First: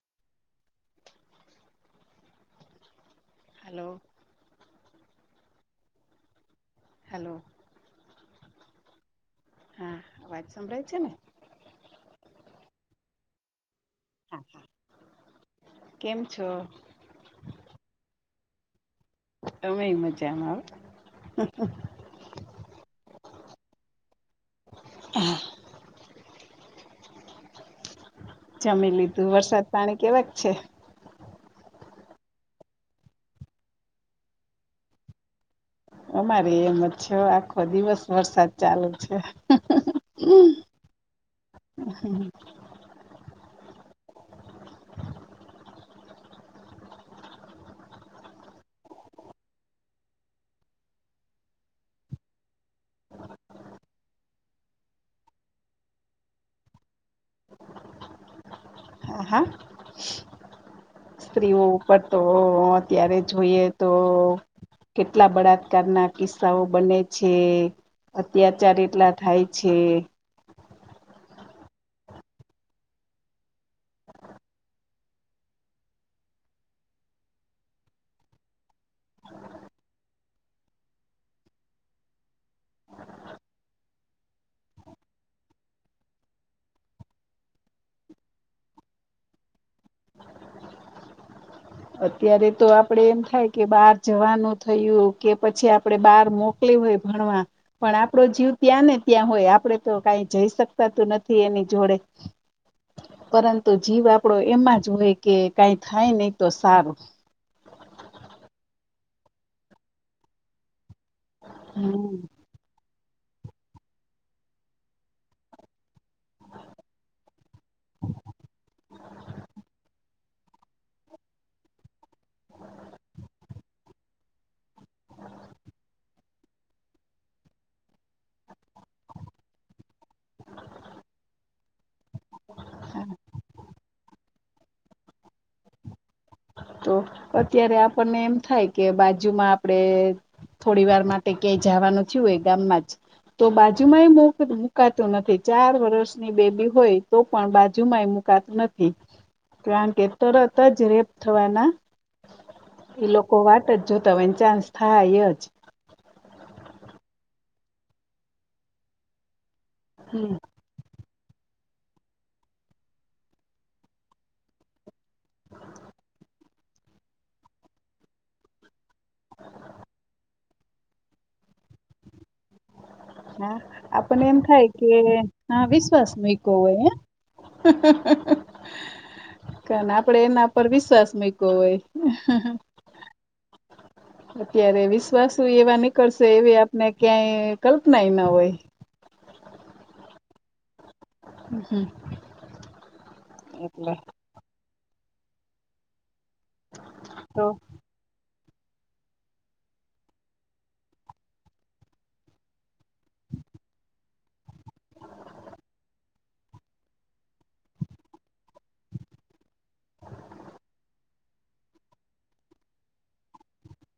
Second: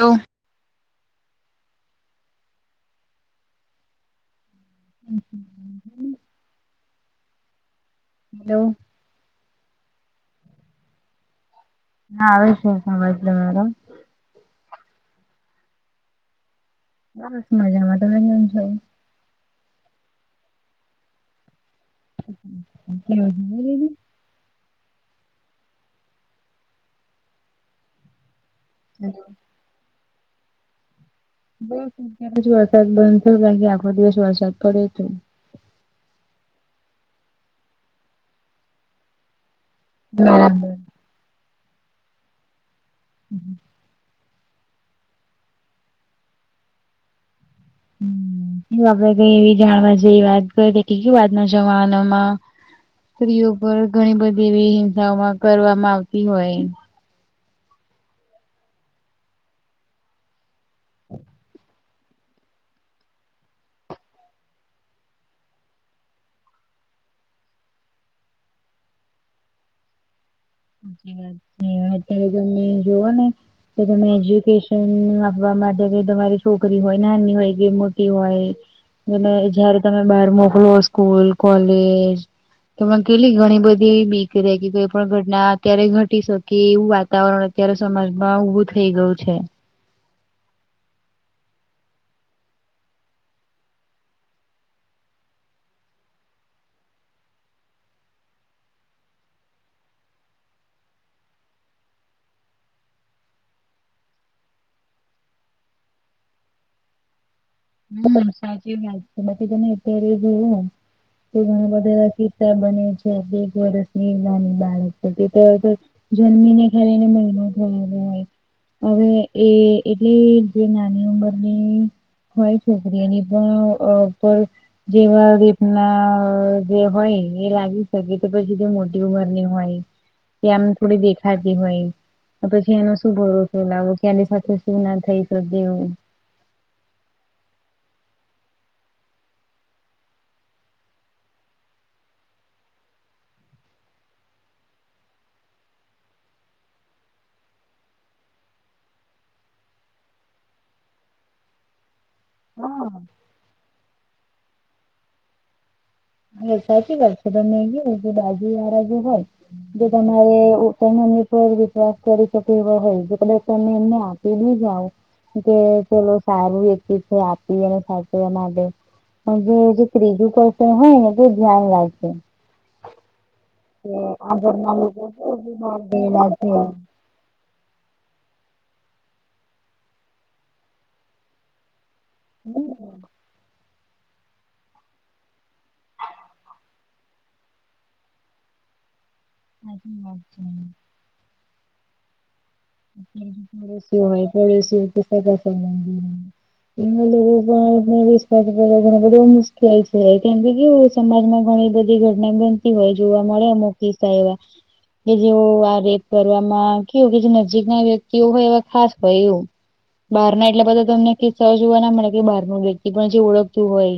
તો હલો હમ hello hello હા અવાજ સંભળાય છે ને? હા આવે છે અવાજ તમારો. હા હા. કેમ છો? બસ મજામાં. તમે કેમ છો? અમે એ મજામાં હો. કેવુ જમી લીધું? હા જમી લીધું. વરસાદ પાણી કેવાક છે? બસ અત્યારે જો વરસાદ બંઘ થયો. કારણ કે આખો દિવસ વરસાદ પડ્યો તો. અમારે એમ જ છે આખો દિવસ વરસાદ ચાલુ છે. [inaudible] બરાબર [inaudible] [unintelligible] સ્ત્રીઓ પર ઘણી બધી એવી હિંસાઓમાં કરવામાં આવતી હોય. હા હા સ્ત્રીઓ ઉપર તો અત્યારે જોઈએ તો. કેટલા બળાત્કારના કિસ્સાઓ બને છે. અત્યાચાર એટલા થાય છે. સાચી વાત છે. અત્યારે તમે જોવો ને કે તમે એજ્યુકેશન આપવા માટે કે તમારી છોકરી હોય નાની હોય કે મોટી હોય. અને જયારે તમે બહાર મોકલો સ્કૂલ, કોલેજ. તો એમાં કેટલી ઘણી બધી એવી બીક રે કે કોઈ પણ ઘટ ના અત્યારે ઘટી શકે એવું વાતાવરણ અત્યારે સમાજમાં ઉભું થઈ ગયું છે. અત્યારે તો આપડે એમ થાય કે બહાર જવાનું થયું કે પછી આપડે બહાર મોક કલી હોય ભણવા. પણ આપડો જીવ ત્યાં ને ત્યાં હોય આપડે તો કાઈ જઈ શકતા તો નથી એની જોડે. [inaudible] પરંતુ જીવ આપડો એમાં જ હોય કે કાઈ થાય નહી તો સારું. હા સાચી વાત છે. બાકી તમે અત્યારે એ જોયું ને કે ઘણા બધા એવા હમ કિસ સા બને છે. એક વર્ષની નાની બાળક તો હવે તો જન્મી ને ખાલી એને મહિનો થયો ને હોય. હવે એ એટલે જે નાની ઉંમરની હોય છોકરીઓની પણ ઉપ જેવા રેપના જે હોય એ લાગી શકે. તો પછી જે મોટી ઉંમરની હોય. કે આમ થોડી દેખાતી હોય. તો પછી એનો શું ભરોસો લાવો કે આની સાથે શું ના થઈ શકે એવું. તો અત્યારે આપણને એમ થાય કે બાજુમાં આપણેે. થોડી વાર માટે ક્યાંય જાવાનું થયું હોય ગામમાં જ. તો બાજુમાં એ મુકાતું નથી, ચાર વર્ષની બેબી હોય તો પણ બાજુમાં એ મુક કાતું નથી. કારણ કે તરત જ રેપ થવાના હા ઈ લોકો વાટ જ જોતા હોય અને ચાન્સ થાય જ. હા! સાચી વાત છે. તમે કીધું કે બાજુવાળા જે હોય જે હમ તમારે તમે [inaudible] કે વિશ્વાસ કરી શકે એવા હોય. પલે તમે એમને આપીલી જાવ. કે ચલો સારું વ્યક્તિ છે આપી એને સાચવવા માટે. અને જે જે ત્રીજું પર્સન હોય ને તે ધ્યાન રાખશે. હા આપણને એમ થાય કે કેવું હા બહાર વિશ્વાસ ગયેલા છે. મૂક્યો હોય હે. કાને આપડે એના પર વિશ્વાસ મુક્યો હોય. હા હા! અત્યારે વિશ્વાસ એવા નીકળશે, એવી આપને ક્યાંય કલ્પનાય ન હોય. [inaudible] હા! હોય પડ છે. કે એના તો લોકો પણ. વિશ્વાસ કરવા ઘ બધ મુશ્કેલ છે. કેમ કે સમાજ માં ઘણી બધી ઘટના બ. હોય જોવા મળે. મકીતાાય એવા કે, જેવું આ રેપ કરવામાં કેવું કે. ના વ્યક્તિઓ હોય હ ખાસ હોય એવું. બહાર ના એટલે બધા તમને કઈ સહજ જોવા ના મળે. કે બહારનું વ્યક્તિ જે ઓળખતું હોય.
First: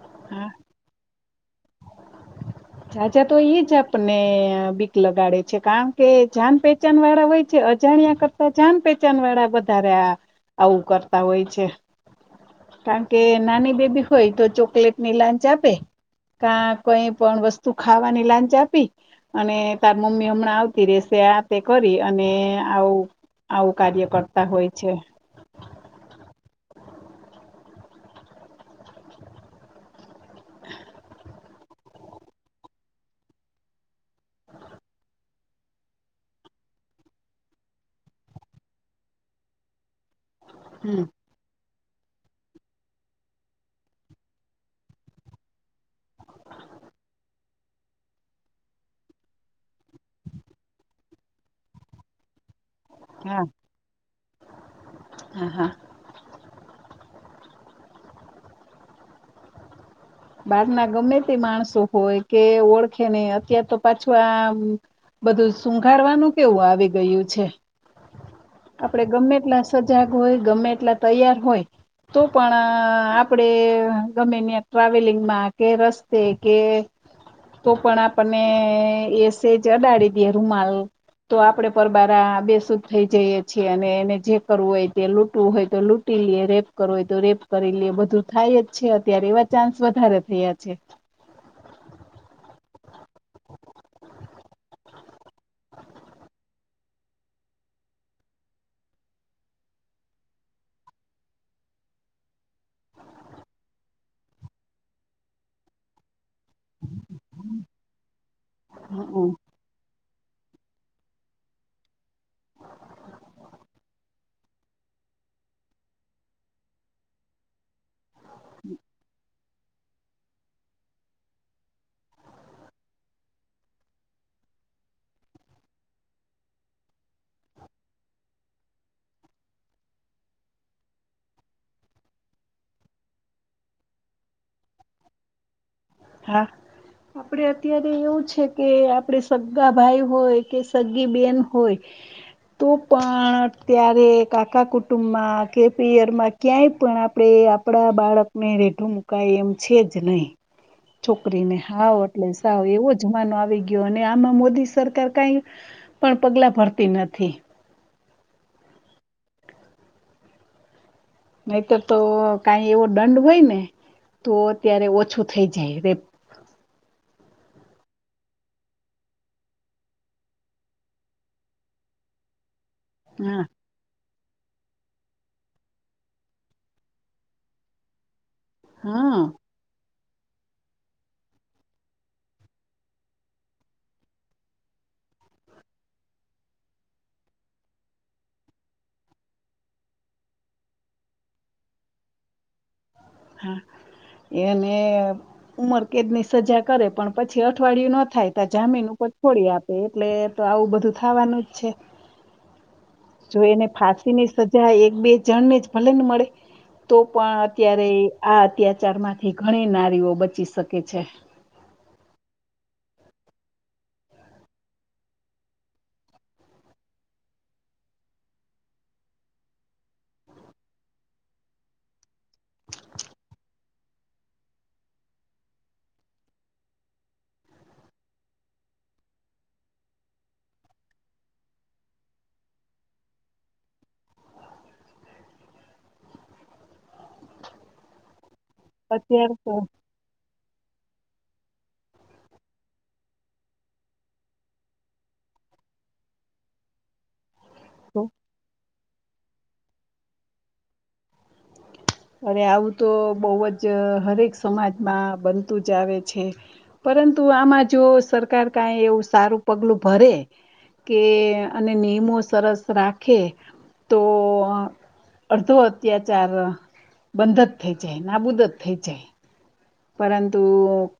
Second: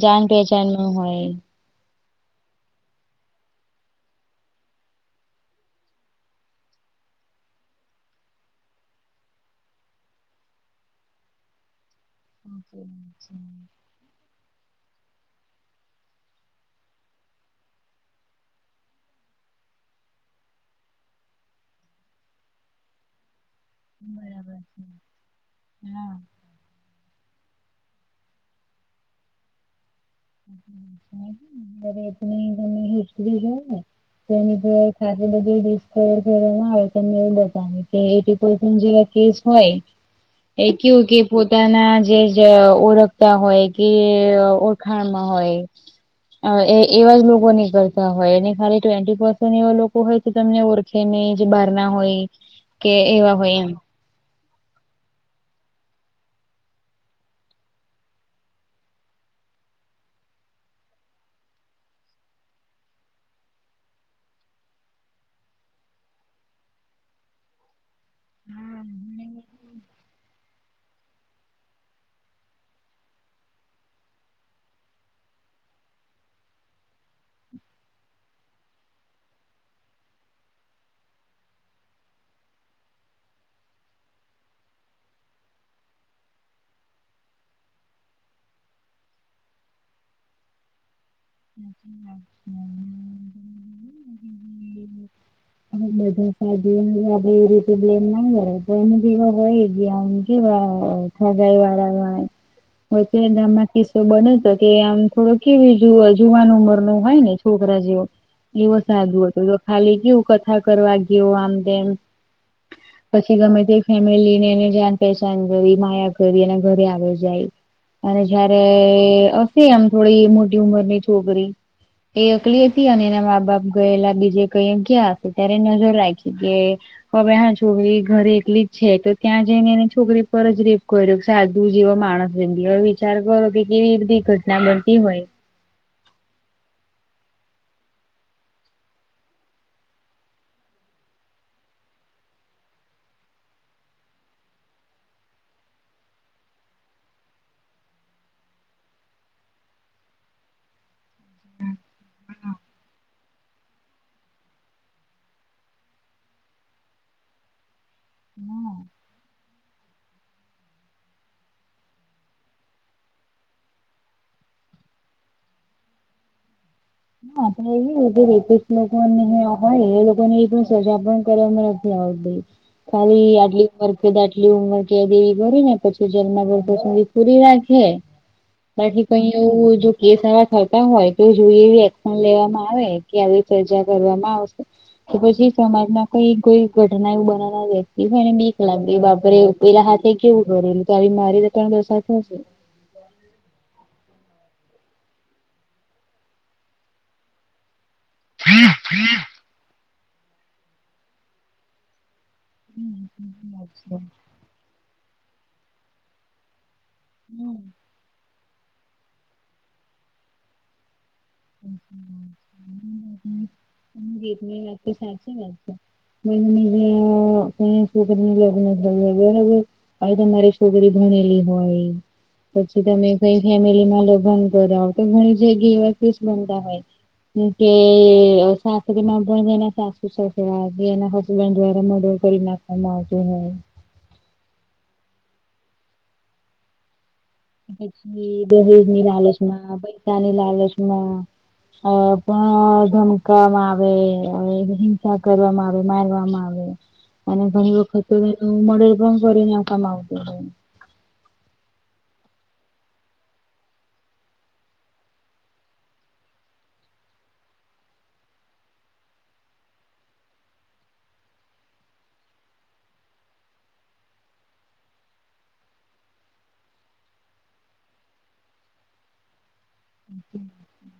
જાન હા પહેચાન ન હોય. જાજા તો એ જ આપને બીક લગાડે છે. કારણ કે જાન પહેચાન વાળા હોય છે. અજાણ્યા જાન પહેચાન વાળા, વધારે આવું કરતા હોય છે. કારણ કે નાની બેબી હોય, તો ચોકલેટની લાંચ આપે. કા કઈ પણ વસ્તુ ખાવાની લાંચ આપી અને તાર મમ્મી હમણાં આવતી રેશે આ તે કરી અને આવું આવું કાર્ય કરતા હોય છે. હમ એતની તમે હસલી રહને ની ખાતે બધ ડ ના બ જે કેસ હોય એ હમ કેવું કે પોતાના જે ઓળખતા હોય કે ખાણમાં હોય એ એવા જ લોકો નહી કરતા હોય એને ખાલી ટ્વેી પસ એવા લોકો હોય તમને ઓળખેને જે બારના હોય કે એવા હા હોય એમ હા હા બહાર ના ગમે તે માણસો હોય કે ઓળખેને અત્યાર તો પાછું આ બધું શુંઘાારવાનું કેવું આવી ગયું છે. આપડે ગમેટલા સજાગ હોય ગમેટલા તૈયાર હોય તો પણ આપડે ગમે ત્યા ટ્રાવેલિંગમાં કે રસ્તે કે તો પણ આપણને એસેજ અડાડી દે રૂમાલ તો આપડે પરબાર બેસુ જ થઈ જઈએે છીએ અને એને જે કરવું હોય તે લૂટવું હોય તો લ લ રેપ કરવો હોય તો રેપ કરી લેએ બધું થાય જ છે અત્યારે એવા ચાન્સ વધારે થયા છે. હ બધા સા આપડે એવી રીતે બ્લેમ ના કરે તો એમ દીવા હોય ગયા કેવા હગાય વાળય વચે નામાં કિસ્સો બને તો કે આમ થોડો કેવી જોવાનું હોય ને છોકરા જેવ એવો સાદું હમ હત ખાલી કેવું ા કરવા ગયયો આમદમ પછી ગમે તે ફેમિલી ને એને જાન પહેચાન કરી માયા કરી અને ઘરે આવે જાય અને જયારે હશે આમ થોડી મોટી ઉંમરની છોકરી એ એકકલી હતી અને એના મા બાપ ગયેલા બીજે કઈ ગયા. એ ત્યારે નજર રાખી દ હવે હા છોકરી ઘરે એલી જ છે તો ત્યાં જઈને એને છોકરી પર જ રેપ કર્યો સાધુ જેવો માણસ બી હવે વિચાર કરો કે કેવી રી ઘટના બનતી હોય હા આપડે અત્યારે એવું છે કે આપડે સગગા ભાઈ હોય કે સગી બેન હોય તો પણ ત્યારે કાકા કુટુંબમાં કે પીયરમાં ક્યાંય પણ આપણે આપણા બાળકને રેઢું મુકાય એમ છે જ નહીં છોકરીને સાાવ એટલે સાવ એવો જમાનો આવી ગયો અને આમાં મોદી સરકાર કઈ પણ પગલા ભરતી નથી. નહીતર તો કઈ એવો દંડ હોય ને તો અત્યારે ઓછું થઈ જાય રે. હ આપ વ એક લોકોને હોય એ લોકો ને એ પણ સજ કરવામાં. હ ભ ખાલી હા આડલી. વખે દાટલી ઉંમર કે દેવી ભરી ને પછી જન્મ વર્ષો સુધી પૂરી રાખે. તથી હા કઈ એવું જો કેસવા થતા હોય તો એ જોઈએ. લેવામાં આવે કે આવી સજા કરવામાં આવશે. તો પછી સમાજમાં કઈ કોઈ ઘટના એવું બન ના દતીને બક લાગે બાપરેવ. પેલા હાથે કેવું કર એલે તો મારી ત દશે. હા. એને ઉમર કેદ ની સજા કરે પણ પછી અઠવાડિયું ન થાય ત્યા જામીન ઉપર છોડી આપે એટલે તો આવું બધું થવાનું જ છે. હમ. જો સાચી એને વાત છે. ફાંસી ની સજા એક બે જણ ને જ ભલન મળે તો પણ હમ અત્યારે. આ અત્યાચારમાંથી ઘણી નારીઓ બચી શકે છે. ગીત વાતો સા છે વાત. બજ ક શું કરી અગ હ. ભ તમારી છોકરી ભણેલી હોય. પછી તમે કઈ ફેમિલીમાં લગ્ન કરોાવ તો ઘણી જગ્યા એવા ફ બનતા હોય. કે શશુરી મા ભણી જે ના શશું શવા દ ના. દ્વારા મદર કરી નાખવામાં આવતો હોય. પછી દહેજ ની અત્યારે તો લાલચમાં પૈસા ની લાલચમાં. અ પણ ધમકવામાં આવે હિંસા કરવામાં આવે મારવામાં આવે. અને ઘણી તો વખત મડર પણ કરે ને આવામાં આવતો. અરે આવું તો બહુ જ હરેક સમાજમાં બનતું જ આવે છે. પરંતુ આમાં જો સરકાર કઈ એવું સારું પગલું ભરે. કે અને નિયમો સરસ રાખે તો. અડધો અત્યાચાર. બંધ જ થઈ જાય નાબૂદ જ થઈ છે પરંતુ.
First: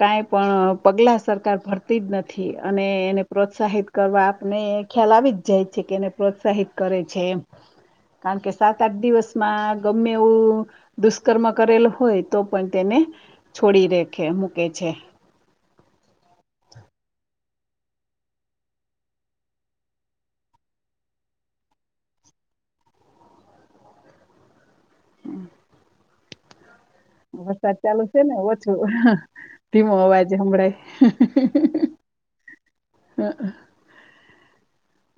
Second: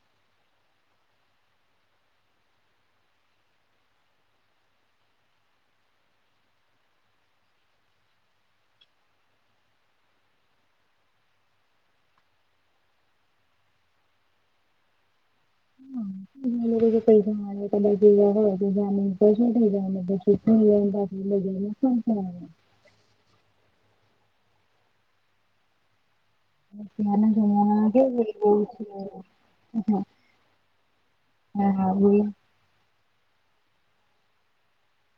કાંઈ પણ પગલાં સરકાર ભરતી જ નથી અને એને પ્રોત્સાહિત કરવા આપને. ખ્યાલા આવી જાય છે કે એને પ્રોત્સાહિત કરે છે એ. કારણ કે સાત આઠ દિવસમાં ગમે એવું. દુષ્કર્મ કરેલો હોય તો પણ તેને છોડી રખે મૂકે છે. કઈ ત જ હોય તો થઈને. હમ હમ. વરસાદ ચાલુ છે ને ઓછું ધીમો અવાજ હમળાય જમગ. હા હા બ [inaudible] હ [inaudible]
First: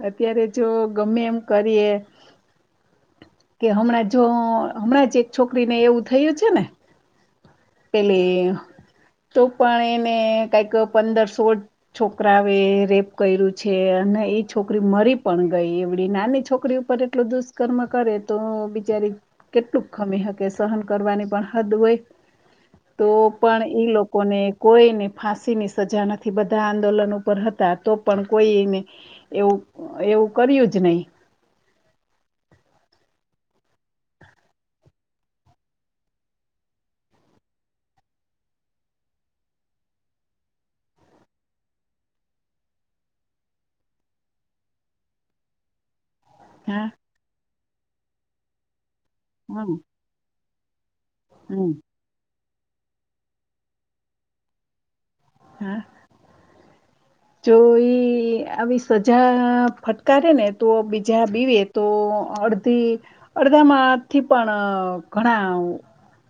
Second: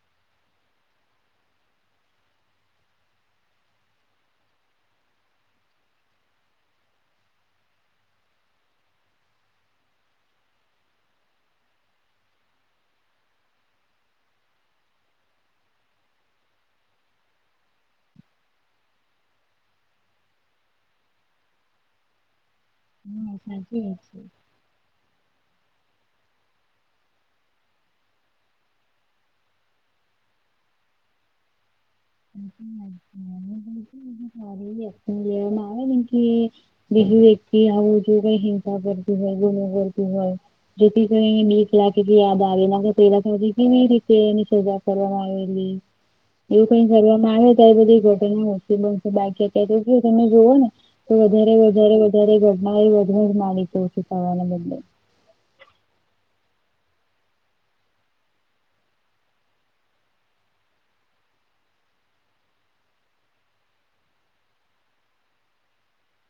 અત્યારે જો ગમે એમ કરીએ [inaudible] કે હમણાં જો હમણાં જ એક છોકરી ને એવું થયું છે ને. એટલે તો પણ એને કંઈક પંદર સોળ. છોકરા એ રેપ કર્યું છે અને એક. છોકરી મરી પણ ગઈ એવડી નાની છોકરી ઉપર એટલો દુષ્કર્મ કરે તો બિચારી. કેટલું ખમી હકે સહન કરવાની પણ હદ હોય. તો હા પણ સાચી ઈ વાત છે લોકોને. કોઈને ફાંસીની સજા નથી બધા આંદોલન ઉપર હતા તો પણ કોઈ એને. એવું એવું કર્યું જ નહીં. આવે. બીજું વ્યક્તિ આવું જો કઈ હિંસા કરતું હોય ગુનો કરતું હોય. જેથી કોઈ ક લાગે કે યાદ આવે નાખે પેલાી કેવી રીતે એની સજા કરવામાં આવેલી. એવું હા કઈ કરવામાં આવે તો એ બધી ઘોટે ન હો. બાકી અ હમ તો સમય તમે જોવો ને તો વધારે હમ વધારે બરે ઘઢના [unintelligible] છે સવાલ મને. હા. જો એઈ આવી સજા ફટકારે ને તો બીજા બીવે તો અડધી અડધામાં થી પણ ઘણા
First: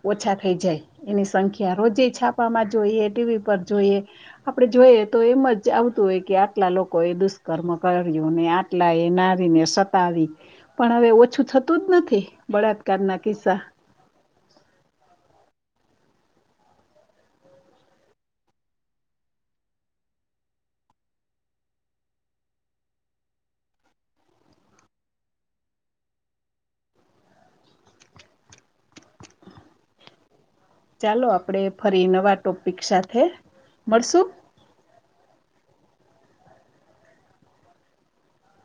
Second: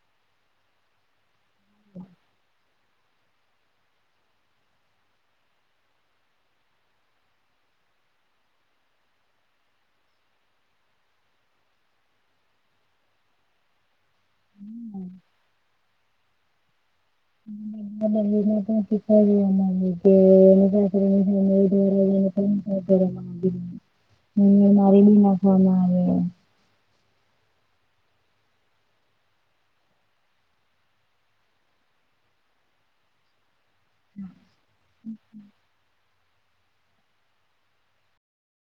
ઓછા ખઇ જાય એની સંખ્યા રોજે છાપામાં જોઈએ, ટી વી પર જોઈએ આપડે જોઈએ તો એમ જ આવતું હોય કે આટલા લોકો એ દુષ્કર્મ કર્યું અને આટલા એ નારીને સતાવી. પણ હવે ઓછું થતું જ નથી બળાત્કાર ના કિસ્સા. [unintelligible] [unintelligible] ચાલો આપડે ફરી નવા ટોપિક સાથે મળશું. [unintelligible]